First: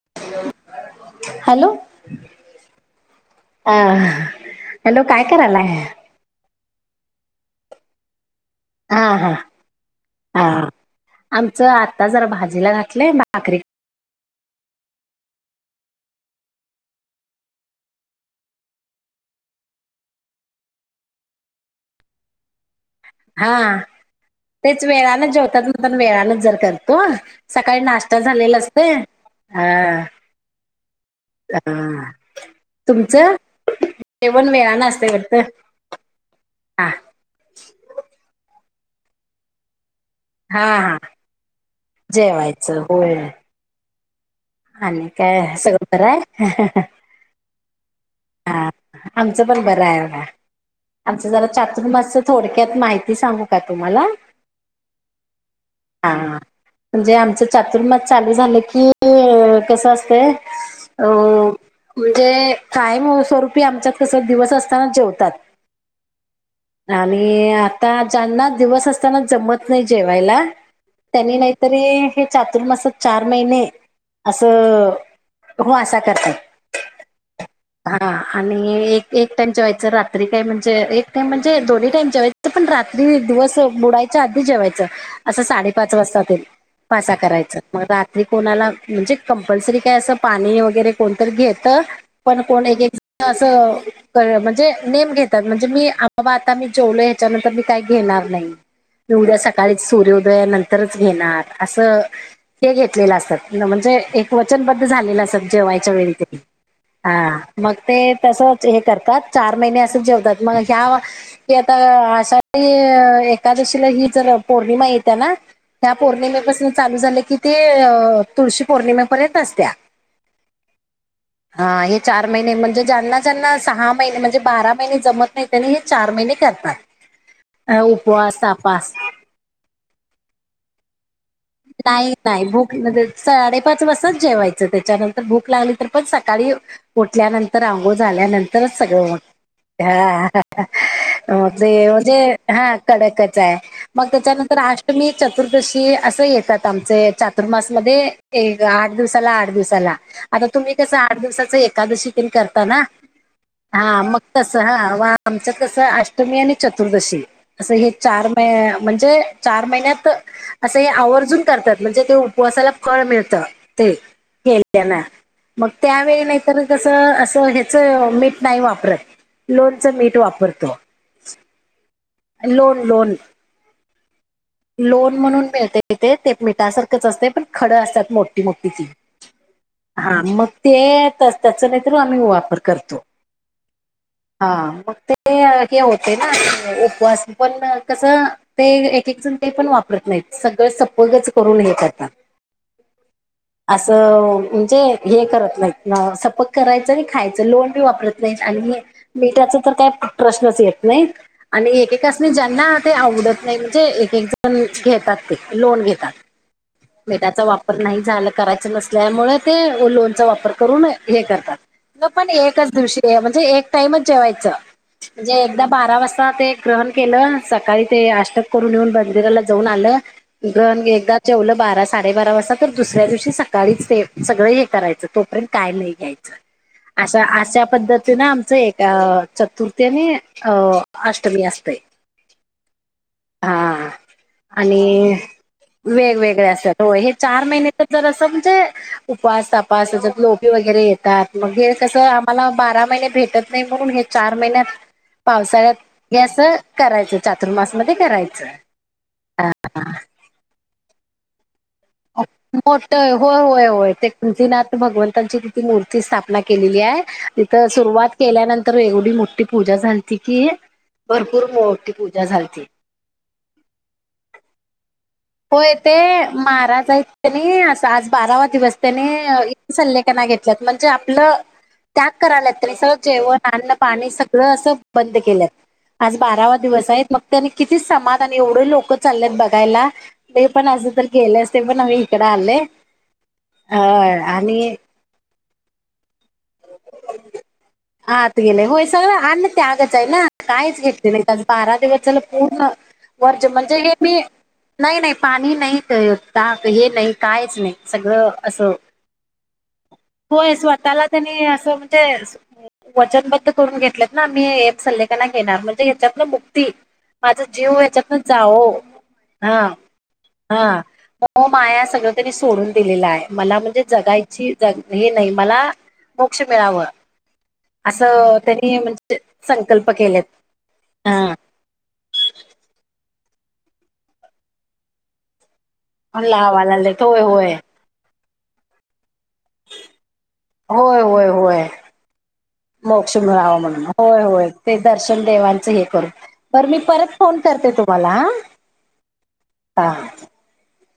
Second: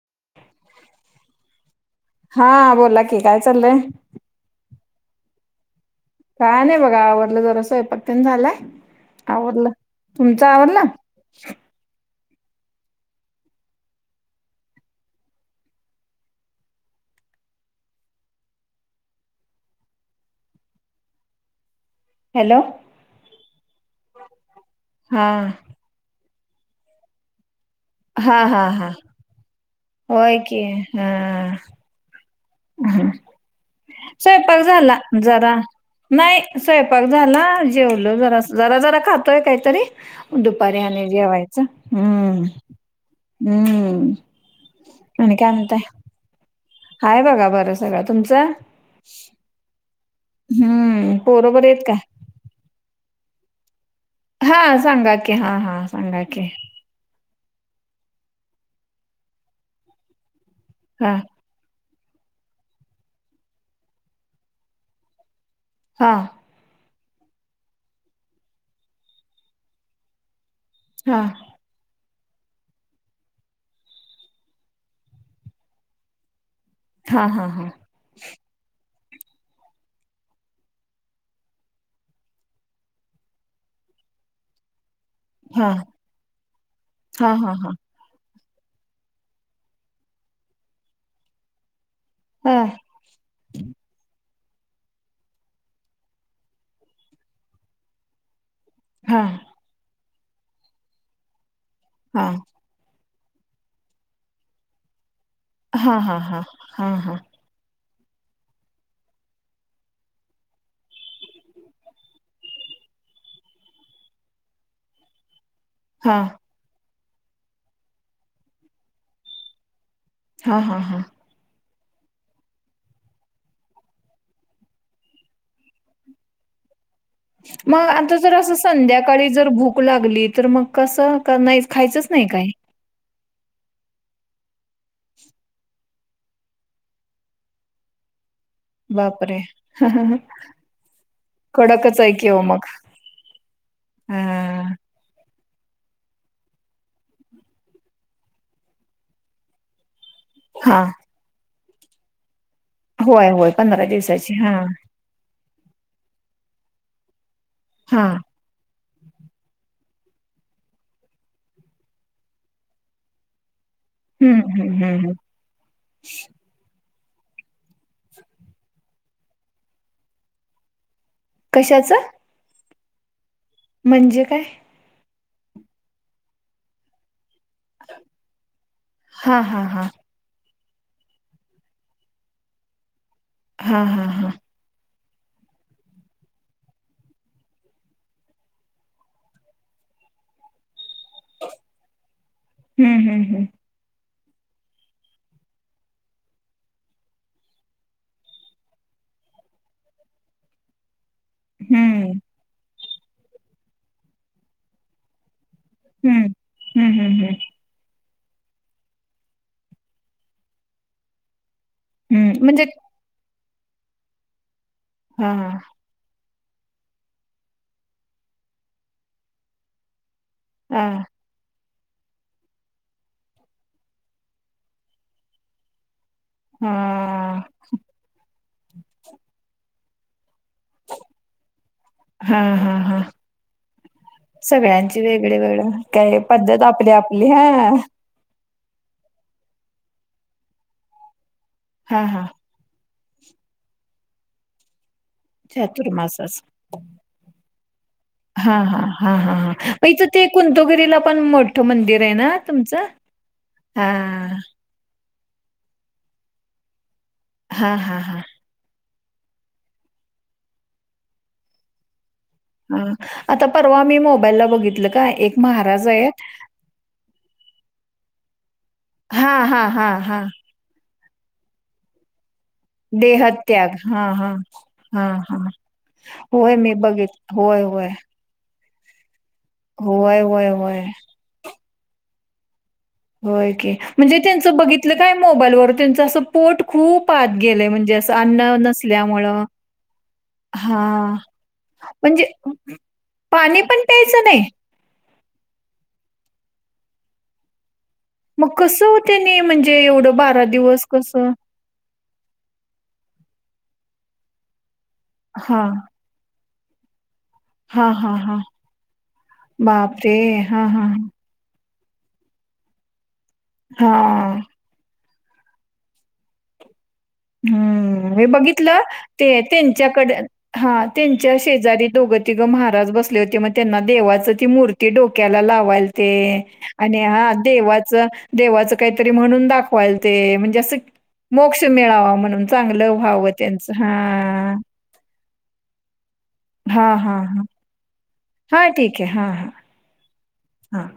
[inaudible] Hello, हा बोला की काय अ चाललंय हॅलो काय कराला आहे. काय नाही बघा आवरलं जरा स्वयंपाकतेन झालायं. हा, हा, हा. आवरलं आमचं आता जरा भाजीला घातलंय. भाकरी हॅलो. हा तेच वेळाला हा जेवतात म्हणताना वेळानच जर करतो. सकाळी नाश्ता हा झालेला हा हा असतयं. होय की. हा हा [inaudible] जेवण स्वयंपाक वेळानं झाला असते वाटतं जरा नाही हा स्वयंपाक झाला जेवलो जरा जरा जरा खातोय काहीतरी. हा दुपारी हा आणि जेवायचं, हम्म जेवायचं होय हम्म. आणि काय सगळं बरायं? हाय बघा बरं सगळं. तुमचं? आमचं पण बरं आहे हम्म आमचं जरा पोरं बरी आहेत का चातुर्मासच थोडक्यात माहिती सांगू काय? तुम्हाला हा सांगा की हा सांगा हा, की म्हणजे आमच - - चातुर्माद चालू झालं की कस असतंय अ हा म्हणजे कायम स्वरूपी आमच्यात कस दिवस असताना जेवतात. हा. आणि आता ज्यांना दिवस असताना जमत नाही जेवायला. हा त्यांनी नाहीतरी हे चातुर्मासात चार महिने असं हो असा करत हां हां हां हा आणि एक - एक टाइम जेवायचं रात्री काय म्हणजे एक टाइम म्हणजे दोन्ही टाईम जेवायचं पण रात्री दिवस बुडायच - च्या आधी जेवायचं असं हां साडेपाच, वाजता ते वासा हां हां करायचं. हां मग रात्री कोणाला - म्हणजे कंपल्सरी काय असं पाणी वगैरे कोणतरी घेत - पण कोण हां एक एक असं म्हण - जे नेम घेतात म्हणजे मी बाबा आता मी जेवलो ह्याच्यानंतर मी काही घेणार नाही. हां उद्या सकाळीच सूर्योदयानंतरच घेणार असं हे घेतलेलं असत. म्हणजे एक वचनबद्ध झालेला अस जेवायच्या हां हां वेळी हां तरी हां हां हां हा मग - ते तसच हे करतात चार महिने असं जेवतात मग ह्या क आता अशा - [unintelligible] एकादशीला ही जर पौर्णिमा येत्या ना त्या पौर्णिमेपासून चालू झाले की ते तुळशी पौर्णिमेपर्यंत असत्या - हां हां हां हा हे चार महिने म्हणजे ज्यांना- ज्यांना सहा महिने म्हणजे बारा महिने जमत नाही त्यांनी हे चार महिने करतात. अ, मग आता जर उपवास अस तापास संध्याकाळी जर भूक लागली तर मग कस - नाही- नाही भूक म्हणजे साडेपाच वाजताच जेवायच त्याच्यानंतर भूक लागली तर पण सकाळी उठल्यानंतर अंघोळ झाल्यानंतर - तरच सगळं बापरे ह हा हां ते कडकच आहे म्हणजे कि ओ मग हा कडकच आहे. मग त्याच्यानंतर अं, अष्टमी - चतुर्दशी असं येतात आमचे चातुर्मास मध्ये एक आठ दिवसाला आठ दिवसाला - आता तुम्ही हा कसं, आठ दिवसाच एकादशी करता बघा होय होय पंधरा हां मग दिवसाची हा तस हं वाम आमच्यात कसं अष्टमी आणि चतुर्दशी असं हे हा चार म म्हणजे चार महिन्यात तर असं हे आवर्जून करतात. म्हणजे ते उपवासाला फळ मिळतं. ते.. हम्म हम्म केल्यान... हम्म मग त्यावेळी नाही तर च असं ह्याच मीठ नाही. वापरत लोणचं मीठ वापरतो. कशाच? लोन लोन.. म्हणजे काय? लोन म्हणून मिळते ते मिठासारखेच असते. पण खडं असतात. मोठी मोठी हा हा हा.. मग ते त्याचा नाही तर आम्ही वापर करतो. हा हा हा. ते हे होतय ना उपवास पण कसं ते एक एक जण ते पण वापरत नाहीत. सगळं सपोग्याच करून हे करतात.. हम्म हम्म असं म्हणजे हे करत नाही सपक करायचं आणि खायचं लोन पण वापरत नाही. आणि मी त्याचा तर काही प्रश्नच येत नाही. आणि हम्म एकेकाना ज्यांना ते आवडत नाही. म्हणजे एक एक जण घेतात. लोन घेतात. हम्म हम्म हम्म हम्म हम्म मीठाचा वापर नाही झाला करायच नसल्यामुळे ते लोनचा वापर करून हे करतात. मग पण हम्म म्हणजे एकच दिवशी म्हणजे एक टाइमच जेवायच. हा म्हणजे एकदा बारा वाजता ते, ग्रहण केलं. सकाळी ते अष्टक करून येऊन मंदिराला जाऊन आलं. हा ग्रहण एकदाच जेवल बारा साडेबारा वाजता. तर दुसऱ्या दिवशी सकाळीच ते सगळं हे करायचं. तोपर्यंत काय नाही घ्यायचं. हा अश्या अश्या पद्धतीने आमचं ए चतुर्थी आणि अ अष्टमी असतय हा हा हा हा. सगळ्यांची आणि वेगळी वेगळ काय वेगवेगळे पद्धत असतात. आपली हो हे आपली चार हा महिन्याच जर असं म्हणजे उपास तपास लोपी वगैरे येतात. म्हणजे कस हा हा आम्हाला बारा महिने. भेटत नाही म्हणून हे चार महिन्यात पावसाळ्यात हे अस चातुर्मासाच करायचं चातुर्मास मध्ये करायचं. हा हा हा हा हा इथं ते कुंतवगिरीला पण मंदिर आहे ना तुमचं मोठ होय होय हा होय ते नाथ भगवंत त्यांची मूर्ती स्थापना केलेली आहे. तिथ हा हा सुरुवात हा केल्यानंतर वेग मोठी पूजा झालती की, भरपूर मोठी पूजा झालती. हा आता परवा मी मोबाईलला बघितलं का? एक होय महाराज ते आहेत महाराज आहेत त्यांनी, असं आज बारावा दिवस त्यांनी हा हा इ हा हा सल्लेकना घेतल्यात म्हणजेच आपलं... त्यात करातात सगळ जेवण अन्न देहत्याग हा पाणी हा सगळं असं हा बंद हा केलंत. आज होय बारावा मी दिवस आहेत. बघित मग त्यानी होय कितीच होय समाधान आणि एवढं लोक लोक चाललेत बघायला.. होय ते होय पण होय असं तर गेले असते, पण आम्ही इकडे आले. होय की अ म्हणजे त्यांच आणि बघितलं काय मोबाईलवर त्यांच अस पोट खूप आत गेलंय म्हणजे असं आत अन्न गेले. होय सगळ नसल्यामुळं. अन्न त्यागच आहे ना काहीच घेतले हां. नाही का बारा दिवस चला म्हणजे पूर्ण वर्ज पाणी म्हणजे पण हे मी प्यायचं नाही? नाही नाही पाणी नाही. का हे नाही कायच नाही. सगळं मग असं.. कसं ओ त्यांनी म्हणजे एवढं होय दिवस स्वतःला कसं? त्यांनी असं म्हणजे त्यानी वचनबद्ध करून घेतलेत ना. आम्ही सल्लेख हां. माझा जीव या हां, याच्यात हां, हां. जीवो... हा बापरे! हां, हा हां, म माया सगळं तरी सोडून दिलेलं आहे. मला म्हणजे हां. जगायची ज हे नाही मला मोक्ष मिळावं. हं मी असं त्यांनी बघितलं म्हणजे ते संकल्प त्यांच्याकडे केलेत हा त्यांच्या शेजारी दोघ तिघं महाराज बस हो मग त्यांना देवाचं मूर्ती डोक्याला ला लावा लागलेत आणि होय हा होय देवाच देवाच काही म्हणून दाखवाल ते म्हणजे अस होय होय मोक्ष होय मिळावा म्हणून चांगलं मोक्ष व्हावं मिळावा त्यांचं म्हणून हा होय होय ते दर्शन देवांचं हे करू बर मी हा परत हा फोन हा करते तुम्हाला हा ठीक आहे हा हा हा हां